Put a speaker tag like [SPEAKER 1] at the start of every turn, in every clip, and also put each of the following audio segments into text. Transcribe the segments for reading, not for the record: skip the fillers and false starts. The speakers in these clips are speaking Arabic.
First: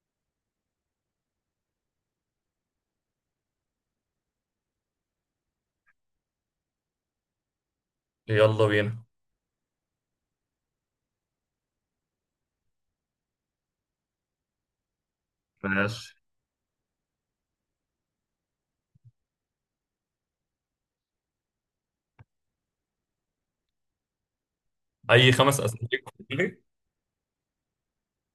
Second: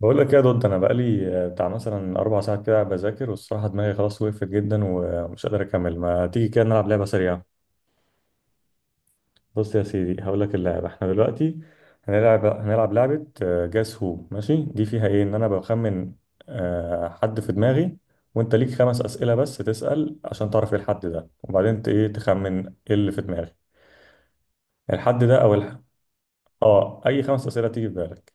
[SPEAKER 1] بقول لك ايه يا دود. انا بقالي بتاع مثلا 4 ساعات كده بذاكر، والصراحه دماغي خلاص وقفت جدا ومش قادر اكمل. ما تيجي كده نلعب لعبه سريعه.
[SPEAKER 2] يلا بينا.
[SPEAKER 1] بص يا سيدي، هقول لك اللعبه. احنا دلوقتي هنلعب لعبه. جاس هو ماشي، دي فيها ايه؟ ان انا بخمن
[SPEAKER 2] ماشي.
[SPEAKER 1] حد في دماغي، وانت ليك 5 اسئله بس تسال عشان تعرف ايه الحد ده، وبعدين ايه تخمن ايه اللي في دماغي. الحد
[SPEAKER 2] اي
[SPEAKER 1] ده او
[SPEAKER 2] خمس
[SPEAKER 1] الح...
[SPEAKER 2] اسئله ليك.
[SPEAKER 1] اه، اي 5 اسئله تيجي في بالك.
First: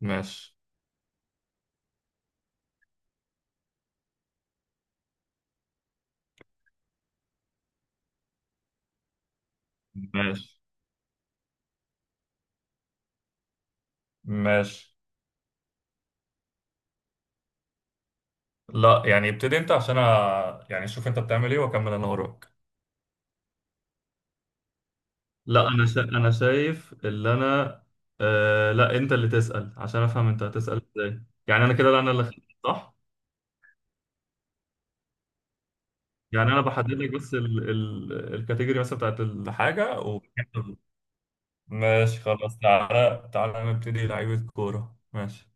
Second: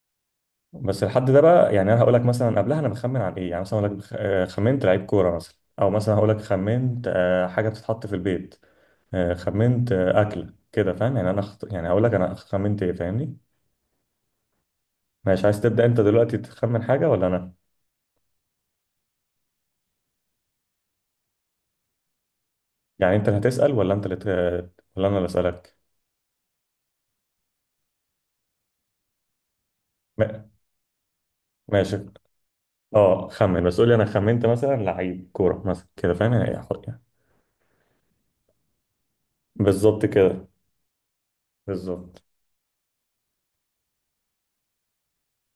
[SPEAKER 2] ماشي
[SPEAKER 1] بس الحد ده بقى، يعني انا هقول لك مثلا قبلها انا بخمن عن ايه. يعني مثلا اقول لك خمنت لعيب كوره مثلا، او مثلا هقول لك خمنت حاجه بتتحط في البيت. خمنت اكله،
[SPEAKER 2] ماشي
[SPEAKER 1] كده فاهم يعني. انا يعني هقول لك انا خمنت ايه، فاهمني.
[SPEAKER 2] ماشي.
[SPEAKER 1] ماشي، عايز تبدا انت دلوقتي تخمن حاجه ولا انا؟
[SPEAKER 2] لا، يعني ابتدي انت عشان يعني شوف انت بتعمل ايه واكمل انا وراك.
[SPEAKER 1] يعني انت اللي هتسال ولا انت اللي ولا انا اللي
[SPEAKER 2] لا،
[SPEAKER 1] اسالك؟
[SPEAKER 2] انا شايف اللي انا. لا، انت اللي تسأل عشان افهم انت
[SPEAKER 1] ما-
[SPEAKER 2] هتسأل ازاي، يعني انا كده. لا،
[SPEAKER 1] ماشي.
[SPEAKER 2] صح.
[SPEAKER 1] اه خمن، بس قول لي انا خمنت مثلا لعيب كوره مثلا، كده فاهم يعني.
[SPEAKER 2] يعني
[SPEAKER 1] إيه؟
[SPEAKER 2] انا بحدد لك بس الكاتيجوري مثلا بتاعت الحاجة
[SPEAKER 1] بالظبط
[SPEAKER 2] و...
[SPEAKER 1] كده،
[SPEAKER 2] ماشي
[SPEAKER 1] بالظبط.
[SPEAKER 2] خلاص، تعالى تعالى نبتدي لعيبه كوره. ماشي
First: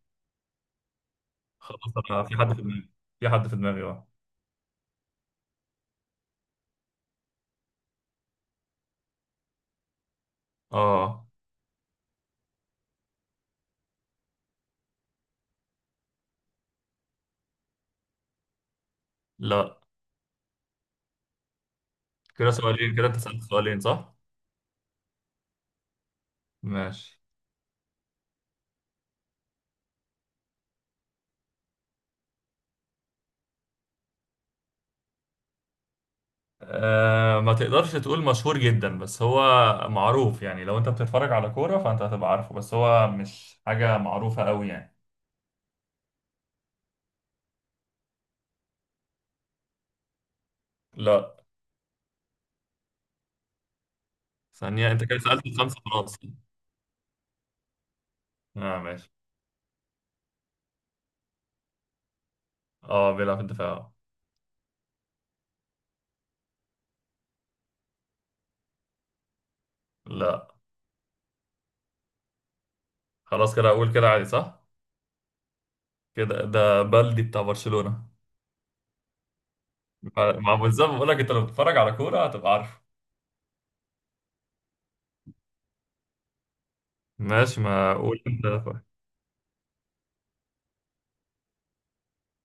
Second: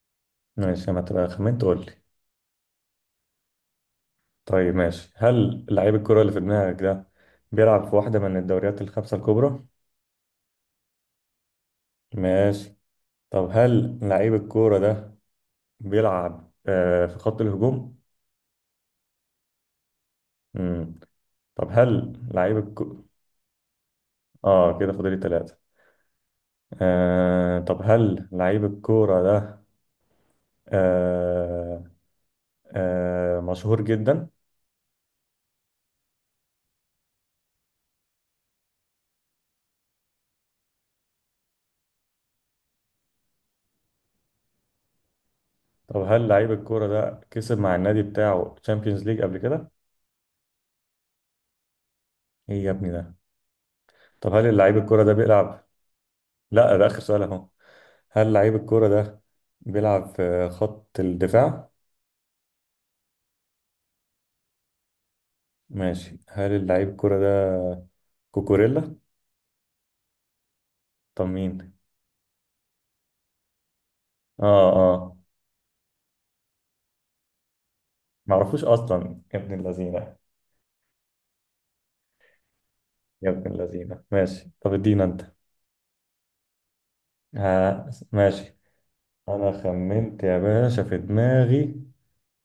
[SPEAKER 1] ماشي، ما تبقى خمنت
[SPEAKER 2] خلاص،
[SPEAKER 1] قول لي.
[SPEAKER 2] انا في حد في دماغي، في حد في دماغي اه.
[SPEAKER 1] طيب ماشي، هل لعيب الكرة اللي في دماغك ده بيلعب في واحدة من الدوريات الخمسة الكبرى؟
[SPEAKER 2] اه.
[SPEAKER 1] ماشي. طب هل لعيب الكورة ده بيلعب في خط الهجوم؟
[SPEAKER 2] لا،
[SPEAKER 1] مم. طب هل
[SPEAKER 2] كده
[SPEAKER 1] لعيب
[SPEAKER 2] سؤالين،
[SPEAKER 1] الكورة.
[SPEAKER 2] كده انت سألت سؤالين صح؟
[SPEAKER 1] اه، كده فاضل لي 3.
[SPEAKER 2] ماشي.
[SPEAKER 1] طب هل لعيب الكورة ده آه مشهور جدا؟
[SPEAKER 2] أه، ما تقدرش تقول مشهور جدا بس هو معروف، يعني لو انت بتتفرج على كورة فانت هتبقى عارفه، بس هو مش حاجة معروفة قوي يعني.
[SPEAKER 1] طب هل لعيب الكورة ده كسب مع النادي بتاعه تشامبيونز ليج قبل كده؟
[SPEAKER 2] لا،
[SPEAKER 1] ايه يا ابني ده؟ طب هل لعيب
[SPEAKER 2] ثانية
[SPEAKER 1] الكورة
[SPEAKER 2] انت
[SPEAKER 1] ده
[SPEAKER 2] كده سألت
[SPEAKER 1] بيلعب؟
[SPEAKER 2] الخمسة خلاص.
[SPEAKER 1] لا، ده آخر سؤال اهو. هل لعيب
[SPEAKER 2] اه
[SPEAKER 1] الكرة
[SPEAKER 2] ماشي.
[SPEAKER 1] ده بيلعب في خط الدفاع؟
[SPEAKER 2] اه، بيلعب في الدفاع.
[SPEAKER 1] ماشي، هل اللعيب الكرة ده كوكوريلا؟
[SPEAKER 2] لا.
[SPEAKER 1] طب مين؟
[SPEAKER 2] خلاص كده اقول كده عادي
[SPEAKER 1] اه،
[SPEAKER 2] صح؟
[SPEAKER 1] اه.
[SPEAKER 2] كده ده بلدي بتاع برشلونة.
[SPEAKER 1] معرفوش اصلا يا ابن اللذينة.
[SPEAKER 2] مع بالظبط، بقول لك انت لو بتتفرج على كورة هتبقى عارفه.
[SPEAKER 1] يا ابن اللذينة، ماشي طب ادينا انت.
[SPEAKER 2] ماشي،
[SPEAKER 1] ها
[SPEAKER 2] ما اقول انت.
[SPEAKER 1] ماشي. انا خمنت يا باشا في دماغي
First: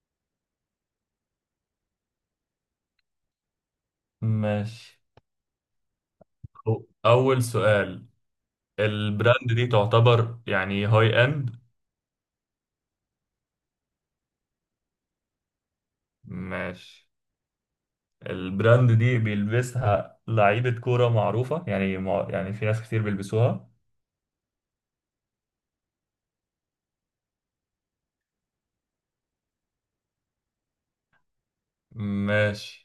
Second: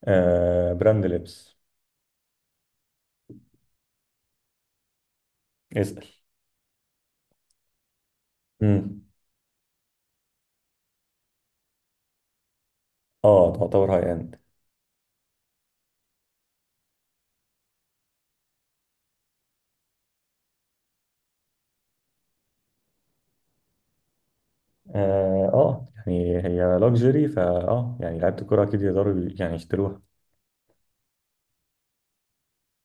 [SPEAKER 1] براند لبس.
[SPEAKER 2] ماشي.
[SPEAKER 1] اسأل.
[SPEAKER 2] اول سؤال.
[SPEAKER 1] امم
[SPEAKER 2] البراند دي تعتبر يعني هاي اند.
[SPEAKER 1] اه، تعتبر هاي اند.
[SPEAKER 2] ماشي. البراند دي بيلبسها لعيبة كورة معروفة، يعني يعني في ناس كتير بيلبسوها.
[SPEAKER 1] اه، يعني هي لوكسجري فا. اه يعني لعيبة الكرة اكيد يقدروا يعني يشتروها.
[SPEAKER 2] ماشي.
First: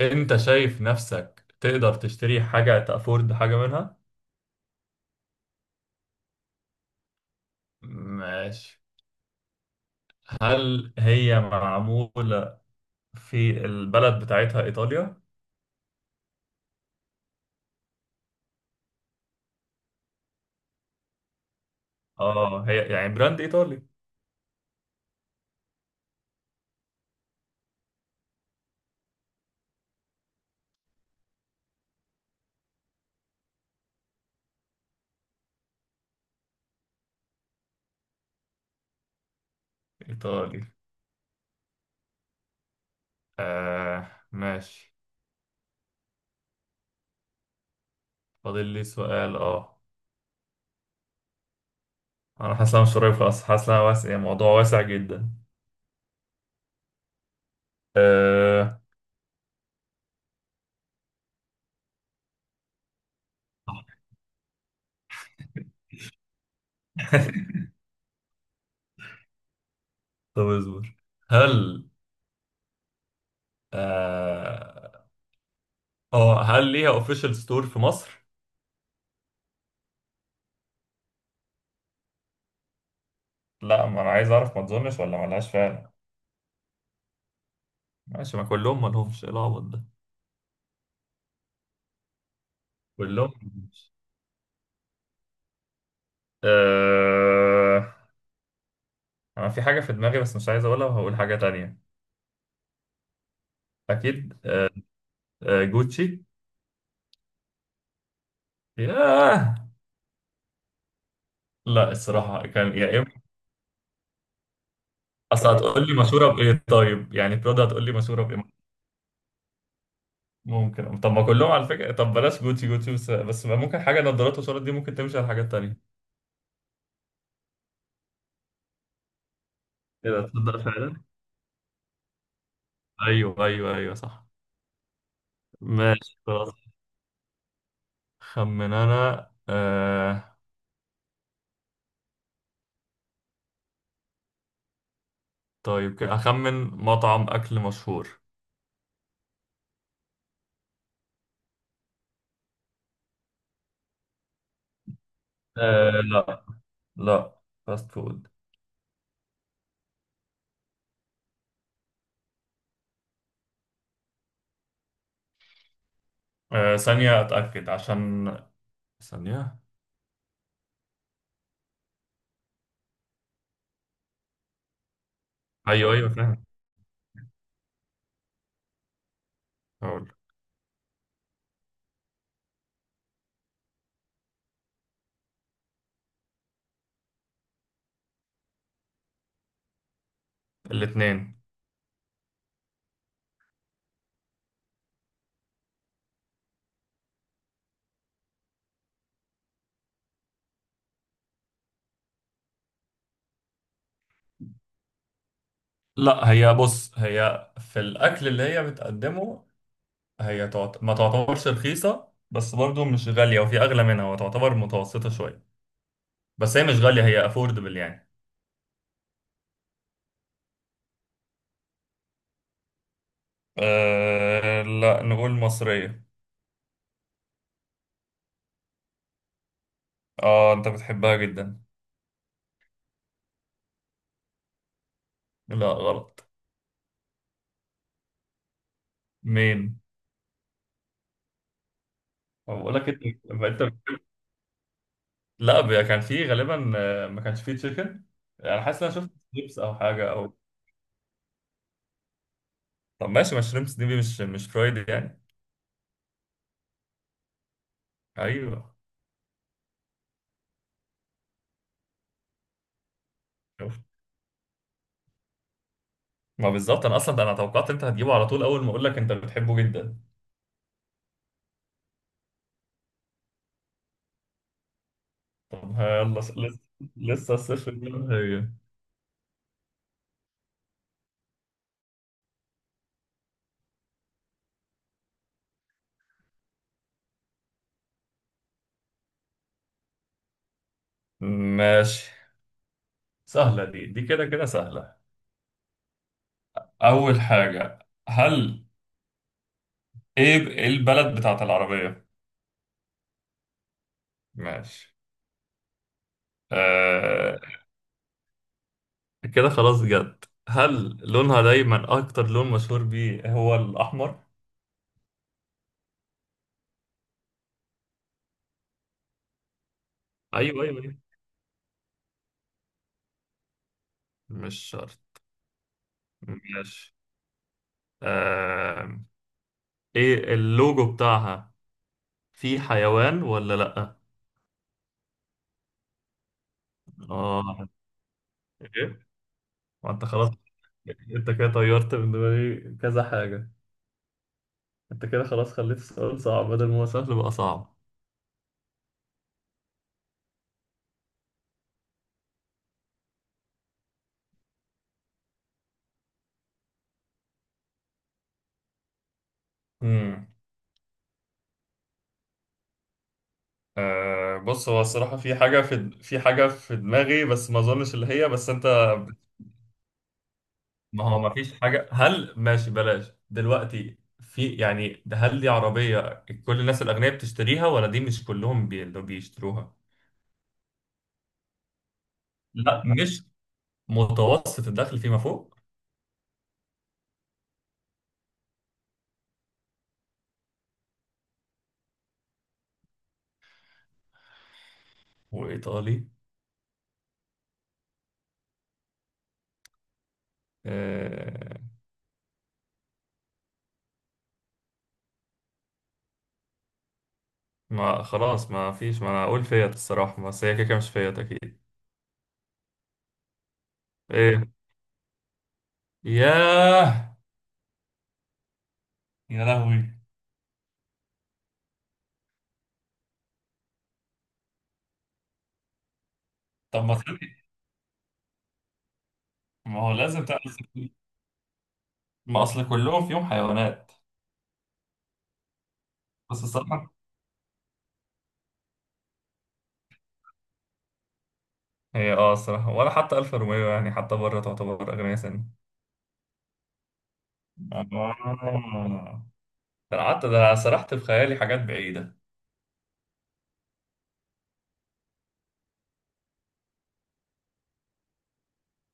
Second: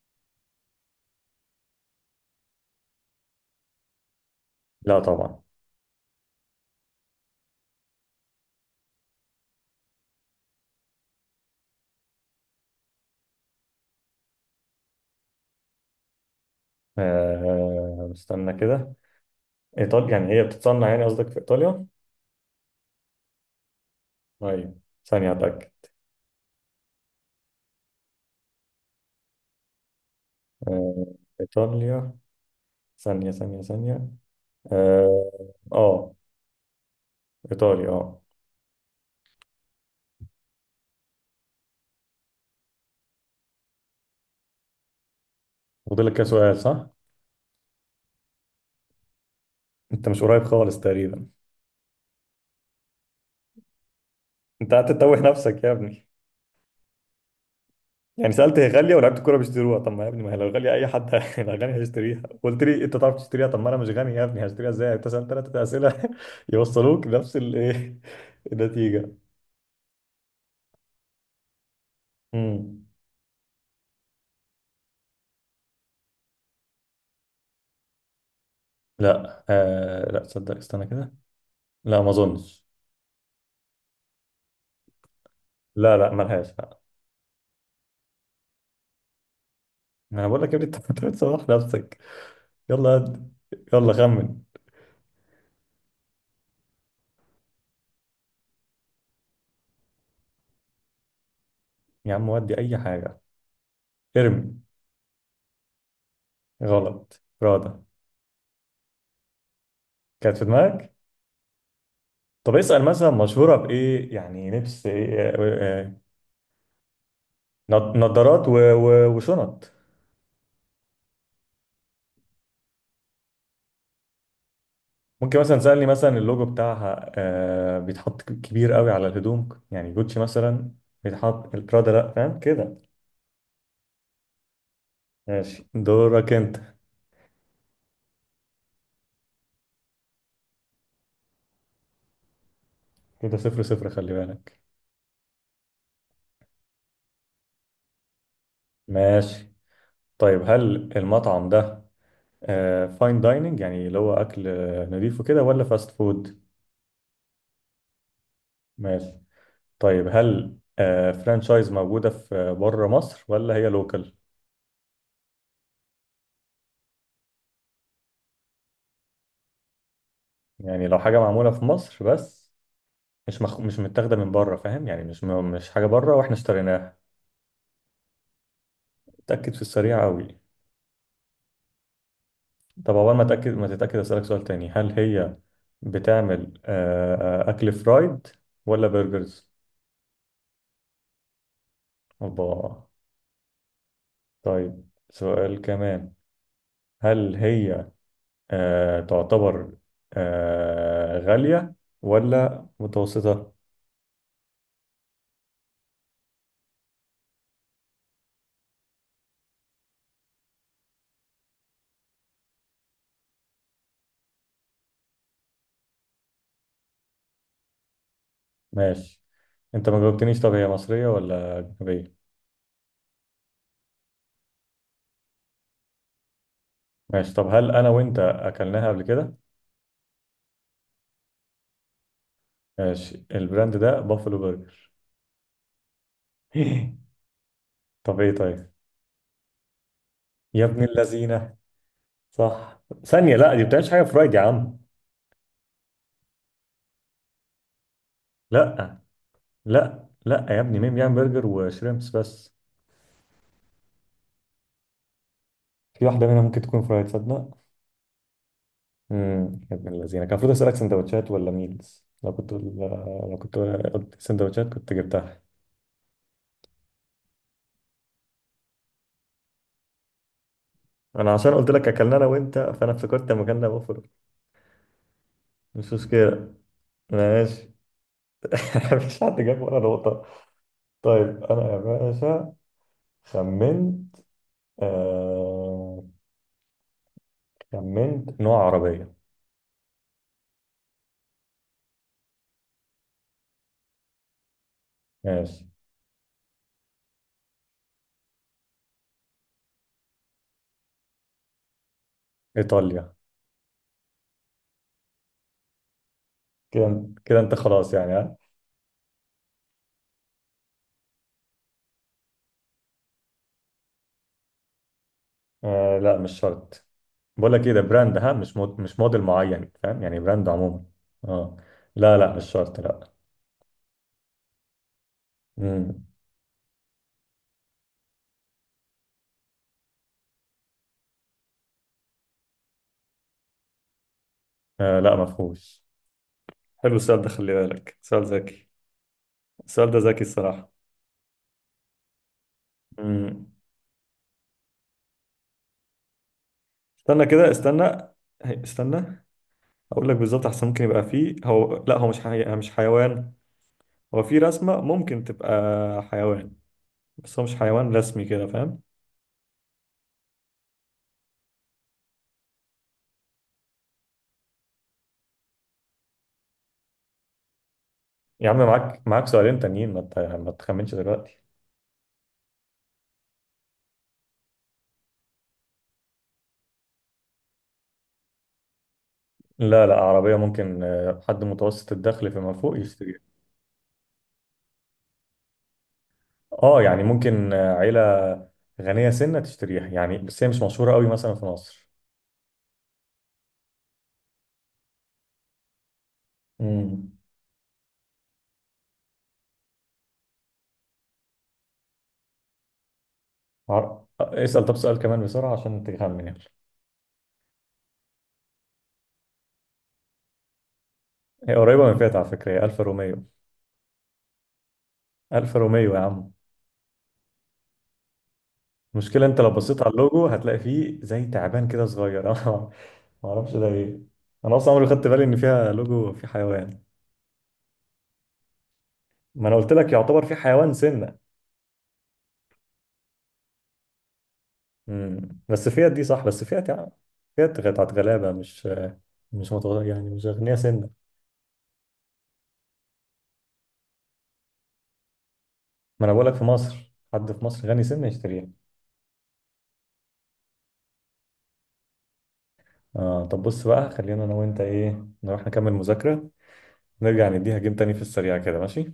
[SPEAKER 2] انت شايف نفسك تقدر تشتري حاجة، تأفورد حاجة منها.
[SPEAKER 1] لا طبعا.
[SPEAKER 2] ماشي. هل هي معمولة في البلد بتاعتها إيطاليا؟
[SPEAKER 1] استنى كده. إيطاليا يعني هي بتتصنع يعني قصدك في إيطاليا؟
[SPEAKER 2] اه، هي يعني براند إيطالي.
[SPEAKER 1] طيب، ثانية أتأكد. آه إيطاليا. ثانية ثانية ثانية. آه, آه إيطاليا.
[SPEAKER 2] إيطالي آه. ماشي.
[SPEAKER 1] فاضلك كده سؤال صح؟
[SPEAKER 2] فاضل لي سؤال اه.
[SPEAKER 1] أنت مش قريب خالص تقريبا.
[SPEAKER 2] انا حاسس إن أنا مش قريب خالص، حاسس إن أنا واسع، يعني موضوع
[SPEAKER 1] أنت
[SPEAKER 2] واسع
[SPEAKER 1] قاعد تتوه
[SPEAKER 2] جدا.
[SPEAKER 1] نفسك يا ابني. يعني سألت هي
[SPEAKER 2] أه...
[SPEAKER 1] غالية ولاعيبة الكورة بيشتروها. طب ما يا ابني، ما هي لو غالية أي حد هيبقى غني هيشتريها. قلت لي أنت تعرف تشتريها، طب ما أنا مش غني يا ابني، هشتريها إزاي؟ أنت سألت 3 أسئلة. يوصلوك نفس الإيه، النتيجة.
[SPEAKER 2] طب اصبر. هل
[SPEAKER 1] امم
[SPEAKER 2] اه آه، هل ليها اوفيشال ستور في مصر؟
[SPEAKER 1] لا، لا تصدق استنى كده. لا ما اظنش.
[SPEAKER 2] لا، ما انا عايز اعرف، ما تظنش ولا ما لهاش فعلا.
[SPEAKER 1] لا لا ملهاش، لا.
[SPEAKER 2] ماشي، ما كلهم ما لهمش، ايه العبط ده.
[SPEAKER 1] انا بقول لك يا ابني انت أنت بتسوح نفسك. يلا هد.
[SPEAKER 2] كلهم ما
[SPEAKER 1] يلا
[SPEAKER 2] لهمش.
[SPEAKER 1] خمن.
[SPEAKER 2] أه... انا في حاجة في دماغي بس مش عايز اقولها، وهقول حاجة تانية.
[SPEAKER 1] يا عم ودي اي حاجه،
[SPEAKER 2] اكيد.
[SPEAKER 1] ارمي.
[SPEAKER 2] جوتشي.
[SPEAKER 1] غلط، راضة
[SPEAKER 2] ياه.
[SPEAKER 1] كانت في دماغك.
[SPEAKER 2] لا، الصراحة
[SPEAKER 1] طب
[SPEAKER 2] كان
[SPEAKER 1] اسال
[SPEAKER 2] يا اما.
[SPEAKER 1] مثلا مشهوره بايه، يعني لبس ايه
[SPEAKER 2] اصل
[SPEAKER 1] آه،
[SPEAKER 2] هتقول لي
[SPEAKER 1] آه،
[SPEAKER 2] مشهورة بايه، طيب يعني برادا هتقول لي مشهورة بايه.
[SPEAKER 1] نضارات وشنط.
[SPEAKER 2] ممكن، طب ما كلهم على فكرة. طب بلاش جوتي جوتي، بس ما ممكن حاجة نظارات وشارات دي ممكن تمشي على
[SPEAKER 1] ممكن
[SPEAKER 2] حاجات
[SPEAKER 1] مثلا تسالني
[SPEAKER 2] تانية.
[SPEAKER 1] مثلا اللوجو بتاعها بيتحط كبير قوي على الهدوم، يعني
[SPEAKER 2] ايه
[SPEAKER 1] جوتشي
[SPEAKER 2] ده تصدق
[SPEAKER 1] مثلا.
[SPEAKER 2] فعلا.
[SPEAKER 1] بيتحط راضة لا، فاهم كده.
[SPEAKER 2] ايوه ايوه ايوه، صح.
[SPEAKER 1] ماشي
[SPEAKER 2] ماشي
[SPEAKER 1] دورك
[SPEAKER 2] خلاص.
[SPEAKER 1] انت.
[SPEAKER 2] خمن انا.
[SPEAKER 1] كده 0-0، خلي بالك.
[SPEAKER 2] طيب كده اخمن مطعم اكل مشهور.
[SPEAKER 1] ماشي. طيب هل المطعم ده فاين دايننج، يعني اللي هو أكل نضيف وكده، ولا فاست فود؟
[SPEAKER 2] لا. لا، فاست فود.
[SPEAKER 1] ماشي. طيب هل فرانشايز موجودة في بره مصر ولا هي لوكال؟
[SPEAKER 2] ثانية اتأكد عشان. ثانية.
[SPEAKER 1] يعني لو حاجة معمولة في مصر بس، مش متاخدة من بره، فاهم يعني، مش حاجة
[SPEAKER 2] ايوه ايوه
[SPEAKER 1] بره واحنا
[SPEAKER 2] فاهم.
[SPEAKER 1] اشتريناها. اتأكد في السريع
[SPEAKER 2] هقول.
[SPEAKER 1] قوي. طب أول ما تتأكد أسألك سؤال تاني. هل هي بتعمل أكل فرايد ولا برجرز؟
[SPEAKER 2] الاتنين.
[SPEAKER 1] الله. طيب سؤال كمان، هل هي تعتبر غالية ولا متوسطة؟
[SPEAKER 2] لا، هي بص هي في الاكل اللي هي بتقدمه، هي ما تعتبرش رخيصة، بس برضو مش غالية، وفي أغلى منها، وتعتبر متوسطة شوية، بس هي مش غالية، هي أفوردبل يعني.
[SPEAKER 1] ماشي. انت ما جاوبتنيش، طب هي مصرية ولا أجنبية؟
[SPEAKER 2] لا، نقول مصرية.
[SPEAKER 1] ماشي. طب هل أنا وأنت أكلناها قبل كده؟
[SPEAKER 2] اه، انت بتحبها جدا.
[SPEAKER 1] ماشي، البراند ده بافلو برجر.
[SPEAKER 2] لا غلط.
[SPEAKER 1] طب إيه طيب؟
[SPEAKER 2] مين؟
[SPEAKER 1] يا ابن اللذينة.
[SPEAKER 2] بقول
[SPEAKER 1] صح
[SPEAKER 2] لك انت
[SPEAKER 1] ثانية، لا
[SPEAKER 2] انت
[SPEAKER 1] دي بتعملش حاجة فرايد يا عم.
[SPEAKER 2] لا، كان في غالبا، ما كانش فيه تشيكن. انا حاسس ان انا
[SPEAKER 1] لا
[SPEAKER 2] شفت شريمس او
[SPEAKER 1] لا،
[SPEAKER 2] حاجه او.
[SPEAKER 1] لا يا ابني مين بيعمل برجر وشريمبس بس؟
[SPEAKER 2] طب ماشي، ما شريمس دي مش فرايد يعني.
[SPEAKER 1] في واحدة منها ممكن تكون فرايد تصدق؟
[SPEAKER 2] ايوه.
[SPEAKER 1] يا ابن الذين، كان المفروض اسالك سندوتشات ولا ميلز. لو كنت
[SPEAKER 2] شوف.
[SPEAKER 1] قلت سندوتشات كنت جبتها.
[SPEAKER 2] ما بالظبط، انا اصلا ده انا توقعت انت هتجيبه على طول، اول ما اقول لك انت بتحبه جدا.
[SPEAKER 1] انا عشان قلت لك اكلنا انا وانت، فانا افتكرت لما كنا بفرق.
[SPEAKER 2] طب
[SPEAKER 1] مش
[SPEAKER 2] يلا
[SPEAKER 1] مشكله.
[SPEAKER 2] لسه. لسه
[SPEAKER 1] ماشي.
[SPEAKER 2] الصفر زي ما هي.
[SPEAKER 1] مفيش حد جاب ولا نقطه. طيب انا يا باشا خمنت آه... خمنت نوع عربيه.
[SPEAKER 2] ماشي. سهلة، دي كده كده سهلة.
[SPEAKER 1] ماشي،
[SPEAKER 2] أول حاجة، هل إيه البلد بتاعت العربية؟
[SPEAKER 1] ايطاليا.
[SPEAKER 2] ماشي.
[SPEAKER 1] كده
[SPEAKER 2] آه.
[SPEAKER 1] كده انت خلاص يعني.
[SPEAKER 2] كده خلاص جد، هل لونها دايما أكتر لون مشهور بيه هو الأحمر؟
[SPEAKER 1] لا مش شرط. بقول لك ايه، ده براند، ها، مش موديل معين، فاهم يعني، براند
[SPEAKER 2] أيوه أيوه
[SPEAKER 1] عموما.
[SPEAKER 2] أيوه،
[SPEAKER 1] اه، لا لا مش شرط لا.
[SPEAKER 2] مش شرط.
[SPEAKER 1] امم
[SPEAKER 2] ماشي. آه. إيه اللوجو بتاعها، فيه حيوان ولا لأ؟
[SPEAKER 1] لا ما فيهوش. حلو السؤال ده، خلي
[SPEAKER 2] آه.
[SPEAKER 1] بالك سؤال ذكي.
[SPEAKER 2] إيه؟
[SPEAKER 1] السؤال
[SPEAKER 2] ما
[SPEAKER 1] ده
[SPEAKER 2] انت
[SPEAKER 1] ذكي
[SPEAKER 2] خلاص،
[SPEAKER 1] الصراحة.
[SPEAKER 2] انت كده طيرت من دماغي كذا
[SPEAKER 1] امم
[SPEAKER 2] حاجة. انت كده خلاص، خليت السؤال صعب بدل ما هو سهل
[SPEAKER 1] استنى
[SPEAKER 2] بقى
[SPEAKER 1] كده،
[SPEAKER 2] صعب.
[SPEAKER 1] استنى، استنى. اقول لك بالظبط احسن. ممكن يبقى فيه، هو لا، هو مش حيوان. هو في رسمة ممكن تبقى حيوان، بس هو مش حيوان رسمي، كده فاهم.
[SPEAKER 2] امم آه بص، هو الصراحة في حاجة في حاجة في دماغي، بس ما اظنش اللي هي،
[SPEAKER 1] يا
[SPEAKER 2] بس
[SPEAKER 1] عم،
[SPEAKER 2] انت.
[SPEAKER 1] معاك سؤالين تانيين، ما تخمنش
[SPEAKER 2] ما هو ما
[SPEAKER 1] دلوقتي.
[SPEAKER 2] فيش حاجة، هل ماشي بلاش دلوقتي، في يعني ده، هل دي عربية كل الناس الأغنياء بتشتريها ولا دي مش كلهم اللي بيشتروها.
[SPEAKER 1] لا لا، عربية ممكن حد متوسط الدخل فيما فوق
[SPEAKER 2] لا،
[SPEAKER 1] يشتريها.
[SPEAKER 2] مش متوسط الدخل فيما فوق.
[SPEAKER 1] اه يعني ممكن عيلة غنية سنة تشتريها يعني، بس هي مش مشهورة قوي مثلا في مصر.
[SPEAKER 2] وإيطالي.
[SPEAKER 1] امم
[SPEAKER 2] آه.
[SPEAKER 1] عر... آه، اسأل، طب سؤال كمان بسرعة عشان تخمن يعني.
[SPEAKER 2] ما خلاص ما فيش، ما انا اقول فيت الصراحة، بس هي كده كده مش فيت
[SPEAKER 1] هي
[SPEAKER 2] اكيد.
[SPEAKER 1] قريبة من فيات على فكرة، هي ألفا روميو.
[SPEAKER 2] ايه.
[SPEAKER 1] ألفا روميو يا عم.
[SPEAKER 2] ياه.
[SPEAKER 1] المشكلة انت
[SPEAKER 2] يا
[SPEAKER 1] لو بصيت على
[SPEAKER 2] لهوي.
[SPEAKER 1] اللوجو هتلاقي فيه زي تعبان كده صغير. انا ما اعرفش ده ايه. انا اصلا عمري ما خدت بالي ان فيها لوجو في حيوان.
[SPEAKER 2] طب ما تخلي.
[SPEAKER 1] ما انا قلت
[SPEAKER 2] ما هو
[SPEAKER 1] لك
[SPEAKER 2] لازم
[SPEAKER 1] يعتبر في
[SPEAKER 2] تعرف.
[SPEAKER 1] حيوان سنة.
[SPEAKER 2] ما اصل كلهم فيهم حيوانات.
[SPEAKER 1] مم. بس فيات دي صح، بس
[SPEAKER 2] بس
[SPEAKER 1] فيات يعني،
[SPEAKER 2] الصراحة
[SPEAKER 1] فيات بتاعت غلابة، مش مش متغ... يعني مش أغنياء سنة.
[SPEAKER 2] هي اه الصراحة، ولا حتى الف روميو يعني، حتى بره تعتبر اغنية سن.
[SPEAKER 1] ما أنا بقولك، في مصر حد في مصر
[SPEAKER 2] آه.
[SPEAKER 1] غني سنة يشتريها.
[SPEAKER 2] ده أنا قعدت، ده أنا سرحت في خيالي حاجات بعيدة.
[SPEAKER 1] طب بص بقى، خلينا أنا وأنت إيه نروح نكمل مذاكرة. نرجع نديها جيم تاني في السريع كده ماشي؟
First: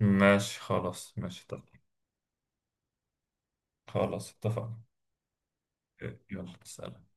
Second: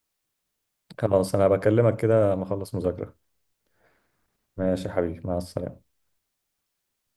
[SPEAKER 2] ماشي خلاص
[SPEAKER 1] خلاص،
[SPEAKER 2] ماشي
[SPEAKER 1] أنا
[SPEAKER 2] طب.
[SPEAKER 1] بكلمك كده ما أخلص مذاكرة.
[SPEAKER 2] خلاص اتفقنا.
[SPEAKER 1] ماشي يا حبيبي، مع السلامة.
[SPEAKER 2] إيه، يلا سلام.